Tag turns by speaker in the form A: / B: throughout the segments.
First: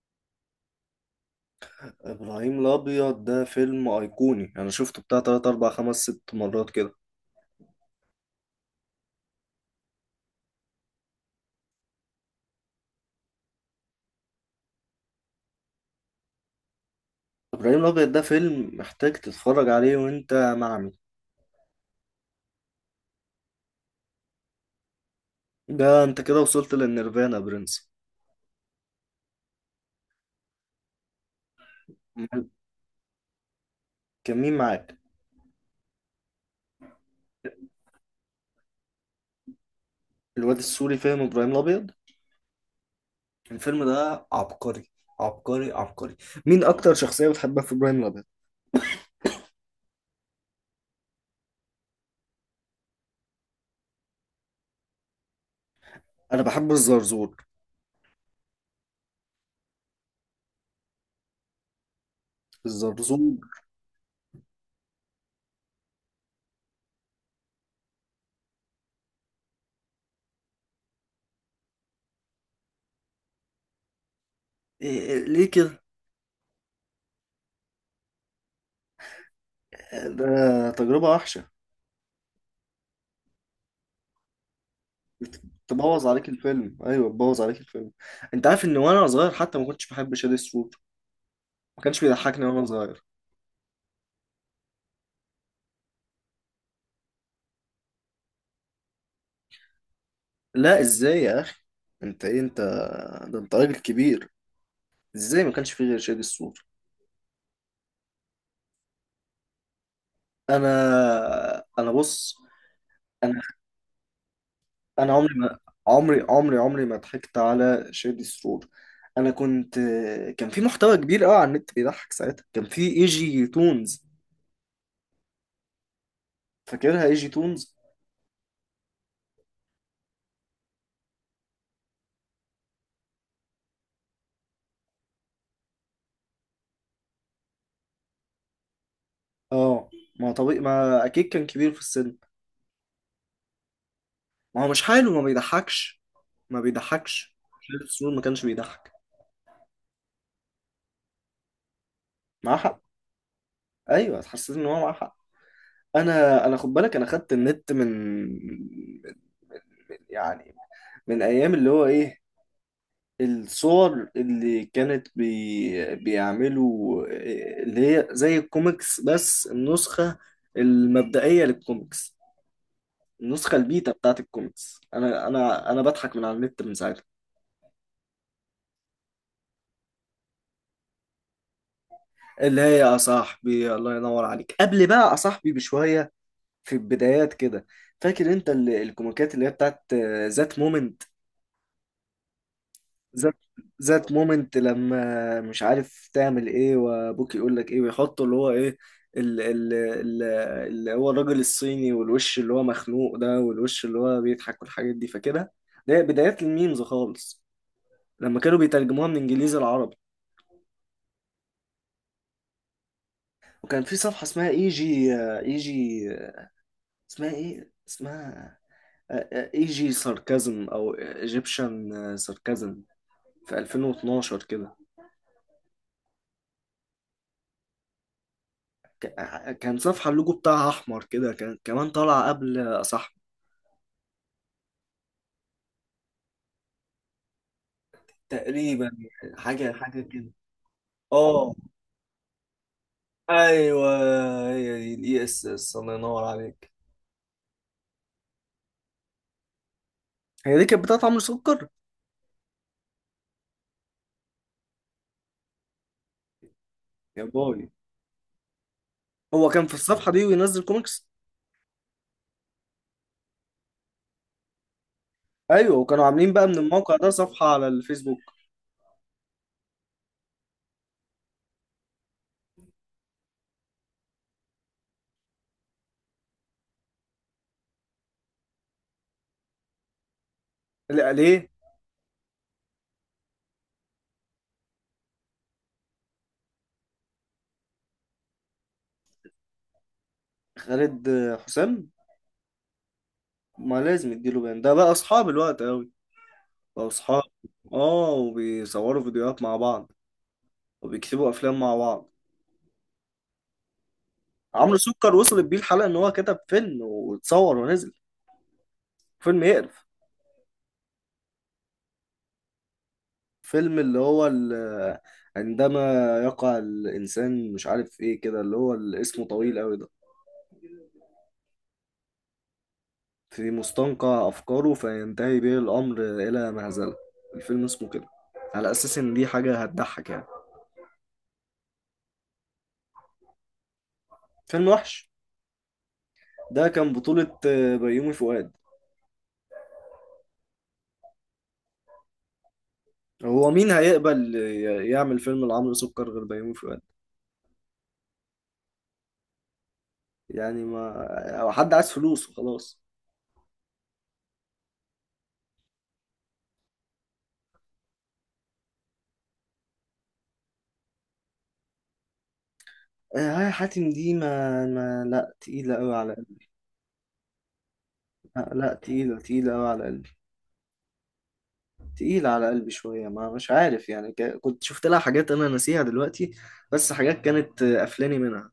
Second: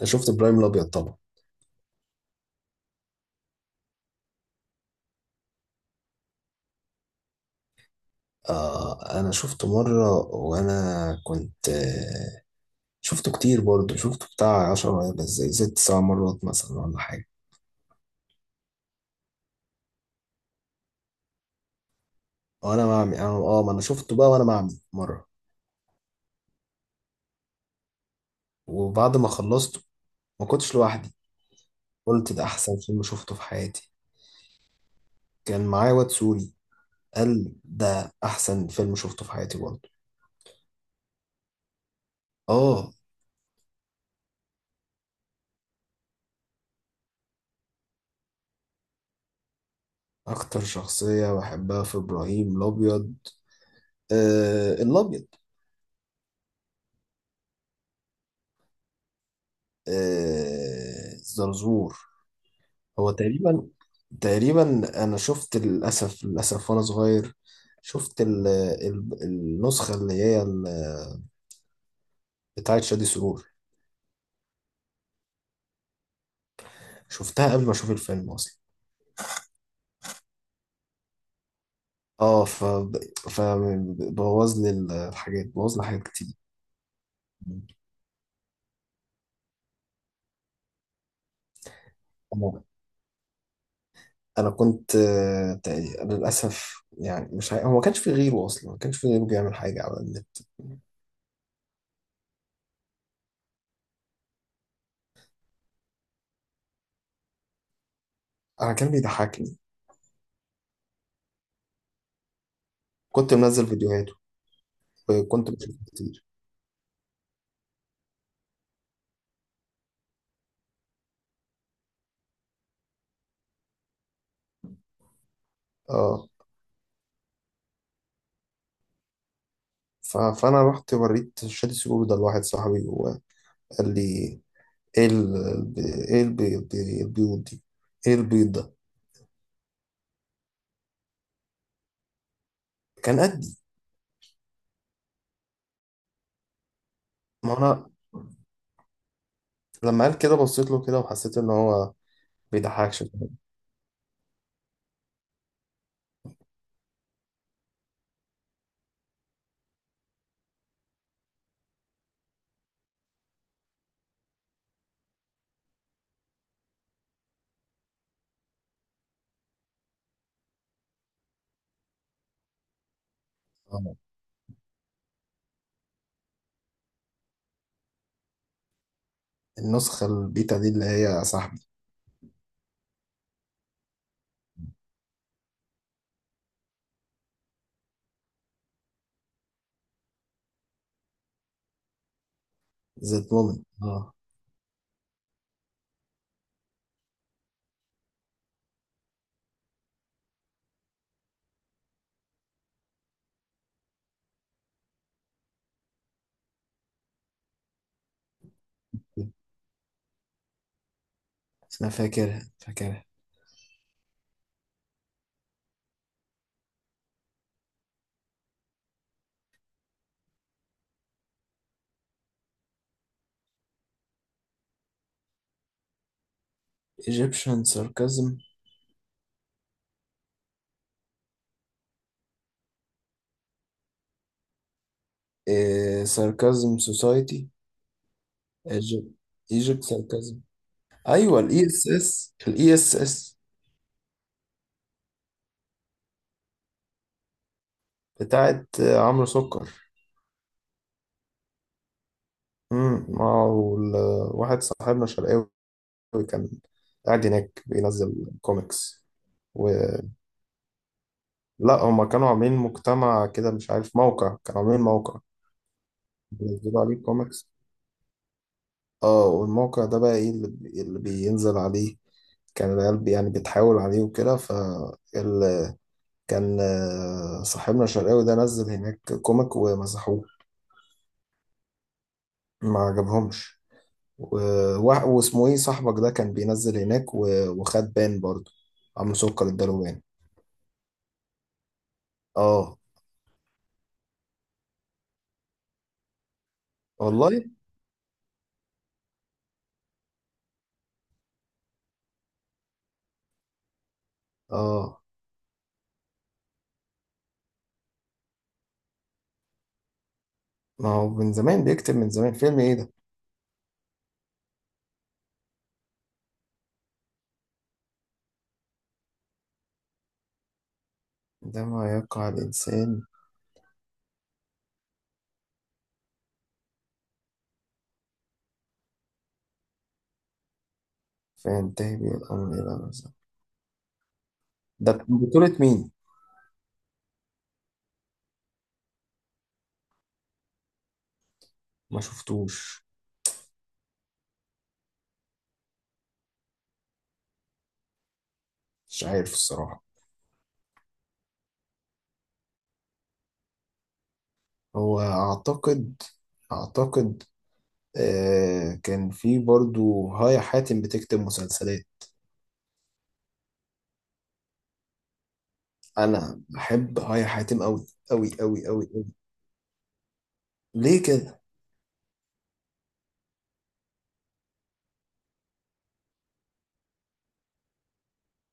A: أنا شفت ابراهيم الابيض طبعا.
B: ابراهيم الابيض ده فيلم ايقوني، انا شفته بتاع 3 4 5 6 مرات كده.
A: آه، انا شفته مره. وانا كنت آه شفته كتير برضه. شفته بتاع 10، بس زي ست سبع مرات مثلا ولا حاجه.
B: ابراهيم الابيض ده فيلم محتاج تتفرج عليه وانت معمي.
A: وانا بعمل ما انا شفته بقى وانا بعمل مره.
B: ده انت كده وصلت للنيرفانا يا برنس.
A: وبعد ما خلصته ما كنتش لوحدي، قلت ده
B: أمال
A: احسن فيلم شفته في حياتي.
B: كان مين معاك؟
A: كان معايا واد سوري، قال ده احسن فيلم شفته في حياتي برضه.
B: الواد السوري فاهم ابراهيم الابيض؟
A: اه.
B: الفيلم ده عبقري، عبقري عبقري. مين اكتر شخصية بتحبها في ابراهيم الابيض؟
A: اكتر شخصيه بحبها في ابراهيم الابيض الابيض.
B: انا بحب الزرزور،
A: آه، زرزور. هو
B: الزرزور.
A: تقريبا، انا شفت للاسف للاسف وانا صغير شفت ال النسخه بتاعه شادي سرور.
B: إيه إيه ليه كده؟
A: شفتها قبل ما اشوف الفيلم اصلا.
B: ده تجربة وحشة.
A: اه، ف فبوظ لي
B: بت-
A: الحاجات، بوظ لي حاجات
B: بتبوظ عليك
A: كتير.
B: الفيلم، ايوه بتبوظ عليك الفيلم. انت عارف ان وانا صغير حتى ما كنتش بحب شادي سوت؟ ما كانش بيضحكني
A: انا
B: وانا صغير.
A: أنا كنت للاسف يعني مش عارف- هو ما كانش في غيره اصلا، ما كانش في غيره بيعمل حاجه على النت.
B: لا ازاي يا اخي؟ انت ايه انت؟ ده انت راجل كبير، ازاي ما كانش في غير شادي سوت؟
A: انا كان بيضحكني،
B: انا بص.
A: كنت
B: انا
A: منزل فيديوهاته
B: انا عمري
A: وكنت
B: ما،
A: بشوفه
B: عمري
A: كتير.
B: عمري عمري ما ضحكت على شادي سرور. انا كنت، كان في محتوى كبير قوي على النت بيضحك ساعتها، كان في اي جي تونز.
A: اه،
B: فاكرها اي جي تونز؟
A: فانا رحت وريت شادي سجود ده لواحد صاحبي وقال لي: ايه ايه البيض البيض دي، ايه البيض ده؟
B: اه، ما طبيعي، ما اكيد كان كبير في السن.
A: كان قدي.
B: ما هو مش حاله ما بيضحكش، ما بيضحكش.
A: ما
B: شايف
A: انا
B: السرور ما كانش بيضحك؟
A: لما قال كده بصيت له كده وحسيت ان هو
B: معاه حق.
A: بيضحكش.
B: ايوه، حسيت ان هو معاه حق. انا خد بالك، انا خدت النت من، يعني، من ايام اللي هو ايه، الصور اللي كانت بيعملوا إيه، اللي هي زي الكوميكس بس النسخة المبدئية للكوميكس، النسخة البيتا
A: آه.
B: بتاعت الكوميكس. انا بضحك من على النت من ساعتها،
A: النسخة البيتا دي اللي هي صاحبي.
B: اللي هي يا صاحبي، الله ينور عليك، قبل بقى يا صاحبي بشوية، في البدايات كده. فاكر انت الكوميكات اللي هي بتاعت ذات مومنت؟
A: ذات
B: ذات
A: مومنت،
B: ذات
A: اه.
B: مومنت لما مش عارف تعمل ايه وابوك يقول لك ايه، ويحطوا اللي هو ايه، ال- ال- ال- اللي هو الراجل الصيني، والوش اللي هو مخنوق ده، والوش اللي هو بيضحك، والحاجات دي. فكده ده بدايات الميمز خالص، لما كانوا بيترجموها من انجليزي لعربي.
A: انا فاكرها فاكرها.
B: وكان في صفحة اسمها اي جي، اسمها ايه، اسمها اي جي ساركازم او ايجيبشن ساركازم، في 2012 كده.
A: ايجيبشن ساركازم،
B: كان صفحة اللوجو بتاعها أحمر كده، كان كمان طالعة قبل صح؟
A: ساركازم سوسايتي،
B: تقريبا، حاجة
A: ايجيبت
B: حاجة كده.
A: ساركازم. ايوه،
B: اه
A: الاي اس اس، الاي اس اس
B: ايوه، هي دي الاي اس اس، الله ينور عليك.
A: بتاعت عمرو سكر.
B: هي دي كانت بتاعت عمرو سكر.
A: اه. واحد صاحبنا شرقاوي كان
B: يا
A: قاعد هناك
B: باي،
A: بينزل كوميكس.
B: هو كان في
A: ولا
B: الصفحة دي وينزل كوميكس؟
A: هما كانوا عاملين مجتمع كده، مش عارف، موقع، كانوا عاملين موقع
B: ايوه، وكانوا عاملين بقى من
A: بينزلوا
B: الموقع
A: عليه
B: ده صفحة
A: كوميكس.
B: على الفيسبوك.
A: اه، والموقع ده بقى ايه اللي بينزل عليه؟ كان العيال يعني بتحاول عليه وكده، ال... كان صاحبنا الشرقاوي ده نزل هناك كوميك ومسحوه،
B: لا ليه؟
A: ما عجبهمش. و... واسمه ايه صاحبك ده كان بينزل هناك وخد بان برضه، عم سكر اداله بان.
B: خالد، حسام.
A: اه،
B: ما لازم يديله بان، ده بقى اصحاب الوقت قوي، بقى اصحاب.
A: والله.
B: اه، وبيصوروا فيديوهات مع بعض، وبيكتبوا افلام مع بعض. عمرو
A: اه،
B: سكر وصلت بيه الحلقة ان هو كتب فيلم واتصور ونزل فيلم يقرف.
A: ما هو من زمان بيكتب، من زمان. فيلم ايه ده؟
B: فيلم عندما يقع الانسان مش عارف ايه كده، اسمه طويل قوي ده،
A: ده ما يقع الانسان
B: في مستنقع افكاره فينتهي به الامر الى مهزلة. الفيلم اسمه كده، على اساس ان دي حاجة هتضحك يعني.
A: فينتهي به الامر الى نفسه.
B: فيلم
A: ده
B: وحش.
A: كان بطولة مين؟
B: ده كان بطولة بيومي فؤاد.
A: ما شفتوش.
B: هو مين هيقبل يعمل فيلم لعمرو سكر غير بيومي فؤاد؟
A: مش عارف الصراحة.
B: يعني ما حد عايز فلوس وخلاص.
A: هو اعتقد كان في برضو هايا حاتم بتكتب مسلسلات.
B: هاي حاتم دي ما لا تقيلة قوي على
A: انا
B: قلبي.
A: بحب هايا حاتم قوي قوي
B: لا
A: قوي
B: لا،
A: قوي قوي.
B: تقيلة تقيلة قوي على قلبي.
A: ليه كده؟
B: تقيلة على قلبي شوية، ما مش عارف يعني، كنت شفت لها حاجات أنا ناسيها دلوقتي، بس حاجات كانت قفلاني منها.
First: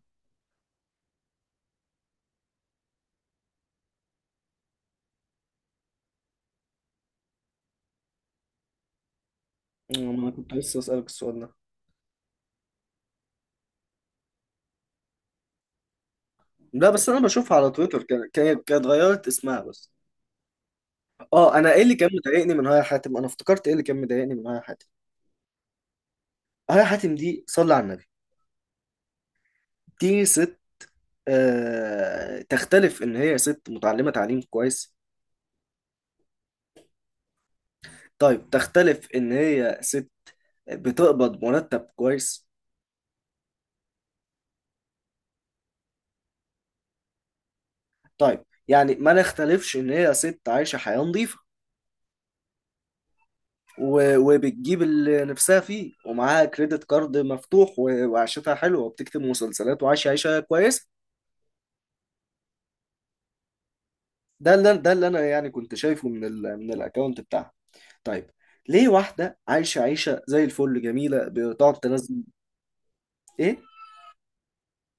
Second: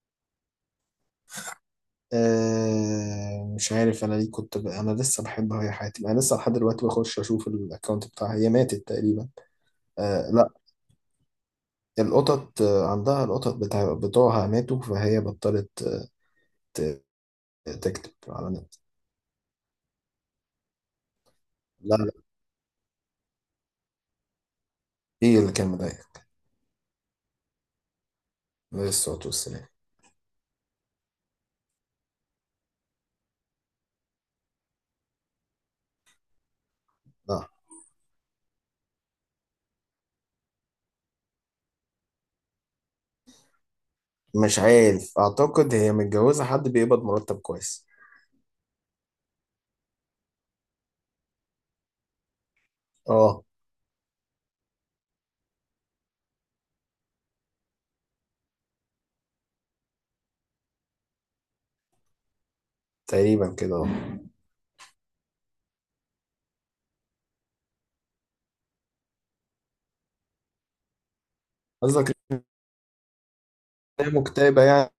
A: مش عارف انا ليه كنت انا لسه بحبها، هي حياتي، انا لسه لحد دلوقتي بخش اشوف الاكونت بتاعها. هي ماتت تقريبا.
B: ما أنا
A: آه، لا.
B: كنت لسه أسألك السؤال ده.
A: القطط عندها، القطط بتوعها ماتوا فهي بطلت،
B: لا
A: ت...
B: بس أنا بشوفها على تويتر،
A: تكتب على
B: كانت
A: النت.
B: اتغيرت اسمها بس. أه أنا إيه اللي
A: لا،
B: كان
A: لا.
B: مضايقني من هاي حاتم، أنا افتكرت إيه اللي كان مضايقني من هاي حاتم.
A: ايه اللي كان مضايقك؟
B: هاي حاتم دي، صلي على النبي،
A: عليه الصلاة والسلام.
B: دي ست، آه تختلف إن هي ست متعلمة تعليم كويس.
A: لا،
B: طيب تختلف ان هي ست بتقبض مرتب كويس.
A: مش عارف، اعتقد هي متجوزة حد بيقبض مرتب كويس.
B: طيب يعني ما نختلفش ان هي ست عايشة حياة نظيفة،
A: اه،
B: وبتجيب اللي نفسها فيه ومعاها كريدت كارد مفتوح، وعيشتها حلوة، وبتكتب مسلسلات، وعايشة عيشة كويسة.
A: تقريبا كده، اه.
B: ده اللي انا يعني كنت شايفه من الاكونت بتاعها. طيب، ليه واحدة عايشة عيشة زي الفل جميلة بتقعد تنزل،
A: قصدك إن
B: ايه،
A: هي مكتئبة يعني؟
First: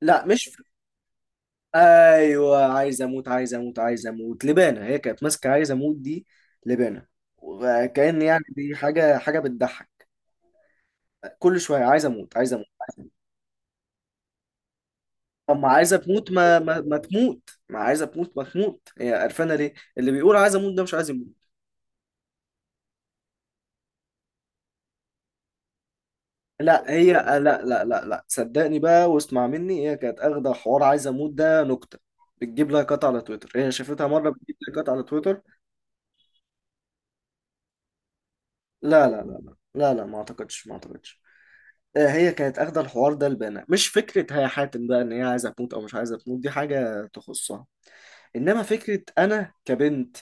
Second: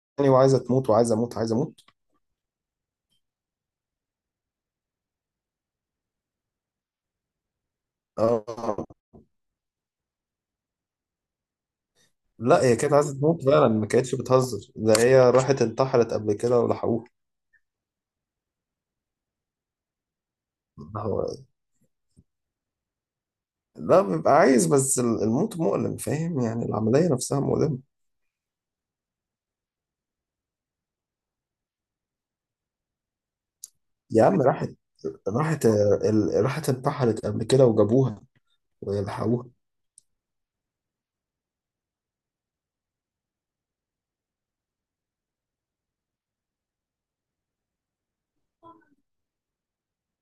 B: لا مش،
A: وعايزة تموت، وعايزة اموت، عايزة اموت.
B: ايوه عايز اموت عايز اموت عايز اموت لبانه، هي كانت ماسكه عايز اموت دي لبانه، وكأن يعني دي
A: اه،
B: حاجه بتضحك، كل شويه عايز اموت عايز
A: لا،
B: اموت
A: هي كانت
B: عايز أموت.
A: عايزة تموت فعلا، ما كانتش بتهزر. ده هي
B: طب
A: راحت
B: ما عايزه
A: انتحرت
B: تموت،
A: قبل
B: ما
A: كده
B: ما, ما
A: ولحقوها.
B: تموت، ما عايزه تموت ما تموت، هي قرفانه ليه؟ اللي بيقول عايز اموت ده مش
A: ما
B: عايز
A: هو-
B: يموت.
A: لا، بيبقى عايز، بس الموت مؤلم، فاهم يعني،
B: لا
A: العملية
B: هي، لا
A: نفسها
B: لا
A: مؤلمة.
B: لا لا، صدقني بقى واسمع مني، هي كانت اخده حوار عايز اموت ده نكته بتجيب لايكات على تويتر، هي شافتها
A: يا
B: مره
A: عم
B: بتجيب لايكات على تويتر.
A: راحت راحت انتحرت قبل كده وجابوها،
B: لا لا لا
A: ويلحقوها.
B: لا لا لا، ما اعتقدش، ما اعتقدش. هي كانت اخده الحوار ده لبانا، مش فكره هي حاتم بقى ان هي عايزه تموت او مش عايزه تموت، دي حاجه تخصها. انما فكره انا كبنت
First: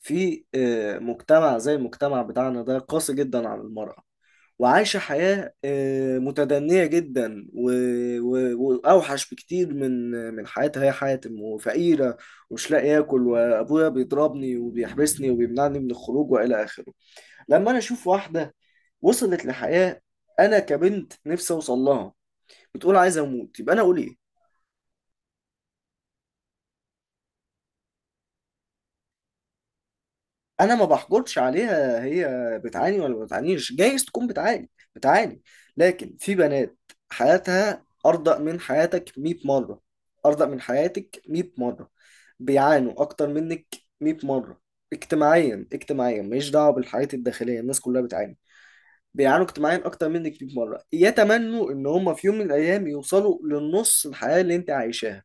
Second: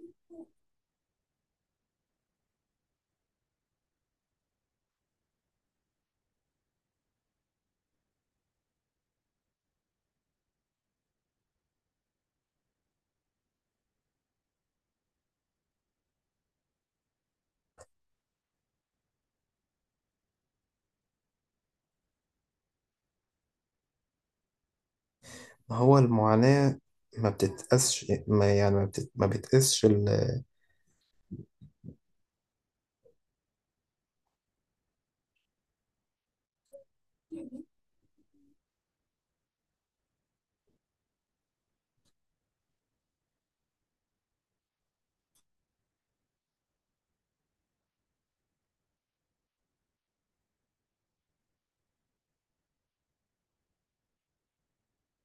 B: في مجتمع زي المجتمع بتاعنا ده قاسي جدا على المرأة، وعايشة حياة متدنية جدا، وأوحش بكتير من حياتها هي حاتم، وفقيرة، ومش لاقي ياكل، وأبويا بيضربني وبيحبسني وبيمنعني من الخروج وإلى آخره. لما أنا أشوف واحدة وصلت لحياة أنا كبنت نفسي أوصل لها بتقول عايز اموت، يبقى انا اقول ايه؟
A: ما هو المعاناة ما بتتقاسش، ما يعني ما, بتت... ما بتقاسش القيامة.
B: انا ما بحجرش عليها، هي بتعاني ولا ما بتعانيش، جايز تكون بتعاني، بتعاني، لكن في بنات حياتها ارضى من حياتك 100 مره، ارضى من حياتك 100 مره، بيعانوا اكتر منك 100 مره، اجتماعيا، اجتماعيا ماليش دعوه بالحياه الداخليه، الناس كلها بتعاني، بيعانوا اجتماعيا اكتر منك 100 مره، يتمنوا ان هم في يوم من الايام يوصلوا للنص الحياه اللي انت عايشاها،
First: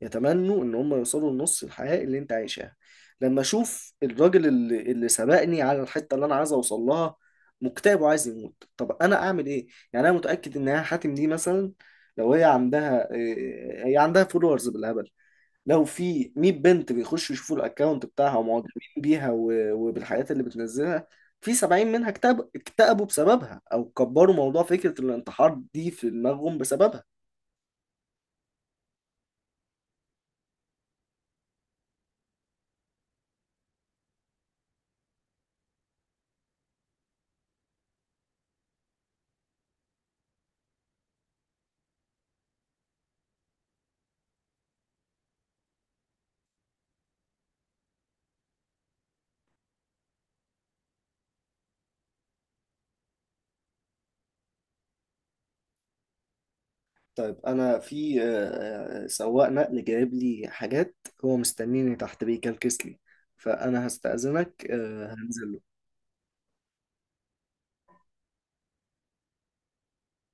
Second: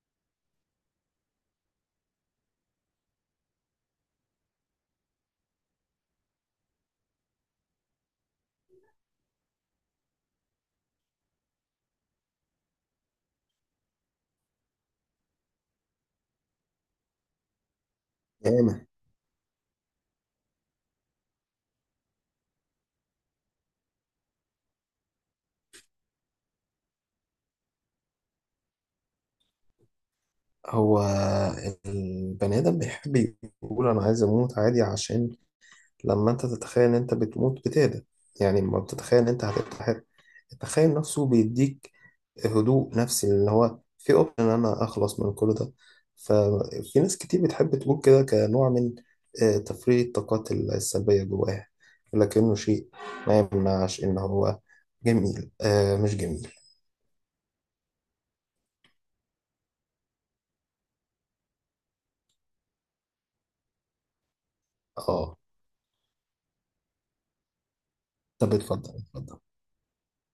B: يتمنوا ان هم يوصلوا لنص الحياة اللي انت عايشها. لما اشوف الراجل اللي سبقني على الحتة اللي انا عايز اوصل لها مكتئب وعايز يموت، طب انا اعمل ايه؟ يعني انا متأكد ان يا حاتم دي مثلا، لو هي عندها إيه، هي عندها فولورز بالهبل، لو في 100 بنت بيخشوا يشوفوا الاكونت بتاعها ومعجبين بيها وبالحاجات اللي بتنزلها، في 70 منها اكتئب، اكتئبوا بسببها، او كبروا موضوع فكرة الانتحار دي في دماغهم بسببها.
A: هو البني آدم بيحب يقول أنا عايز أموت عادي، عشان لما انت تتخيل ان انت بتموت بتهدى. يعني لما بتتخيل ان انت هتتحرق، التخيل نفسه بيديك هدوء نفسي، اللي هو في اوبشن ان انا اخلص من كل ده. ففي ناس كتير بتحب تقول كده كنوع من تفريغ الطاقات السلبية جواها. لكنه شيء ما يمنعش ان هو جميل، مش جميل.
B: طيب انا في سواق نقل جايب لي حاجات، هو مستنيني تحت بيكلكس لي، فانا هستأذنك
A: اه،
B: هنزل.
A: طب اتفضل اتفضل.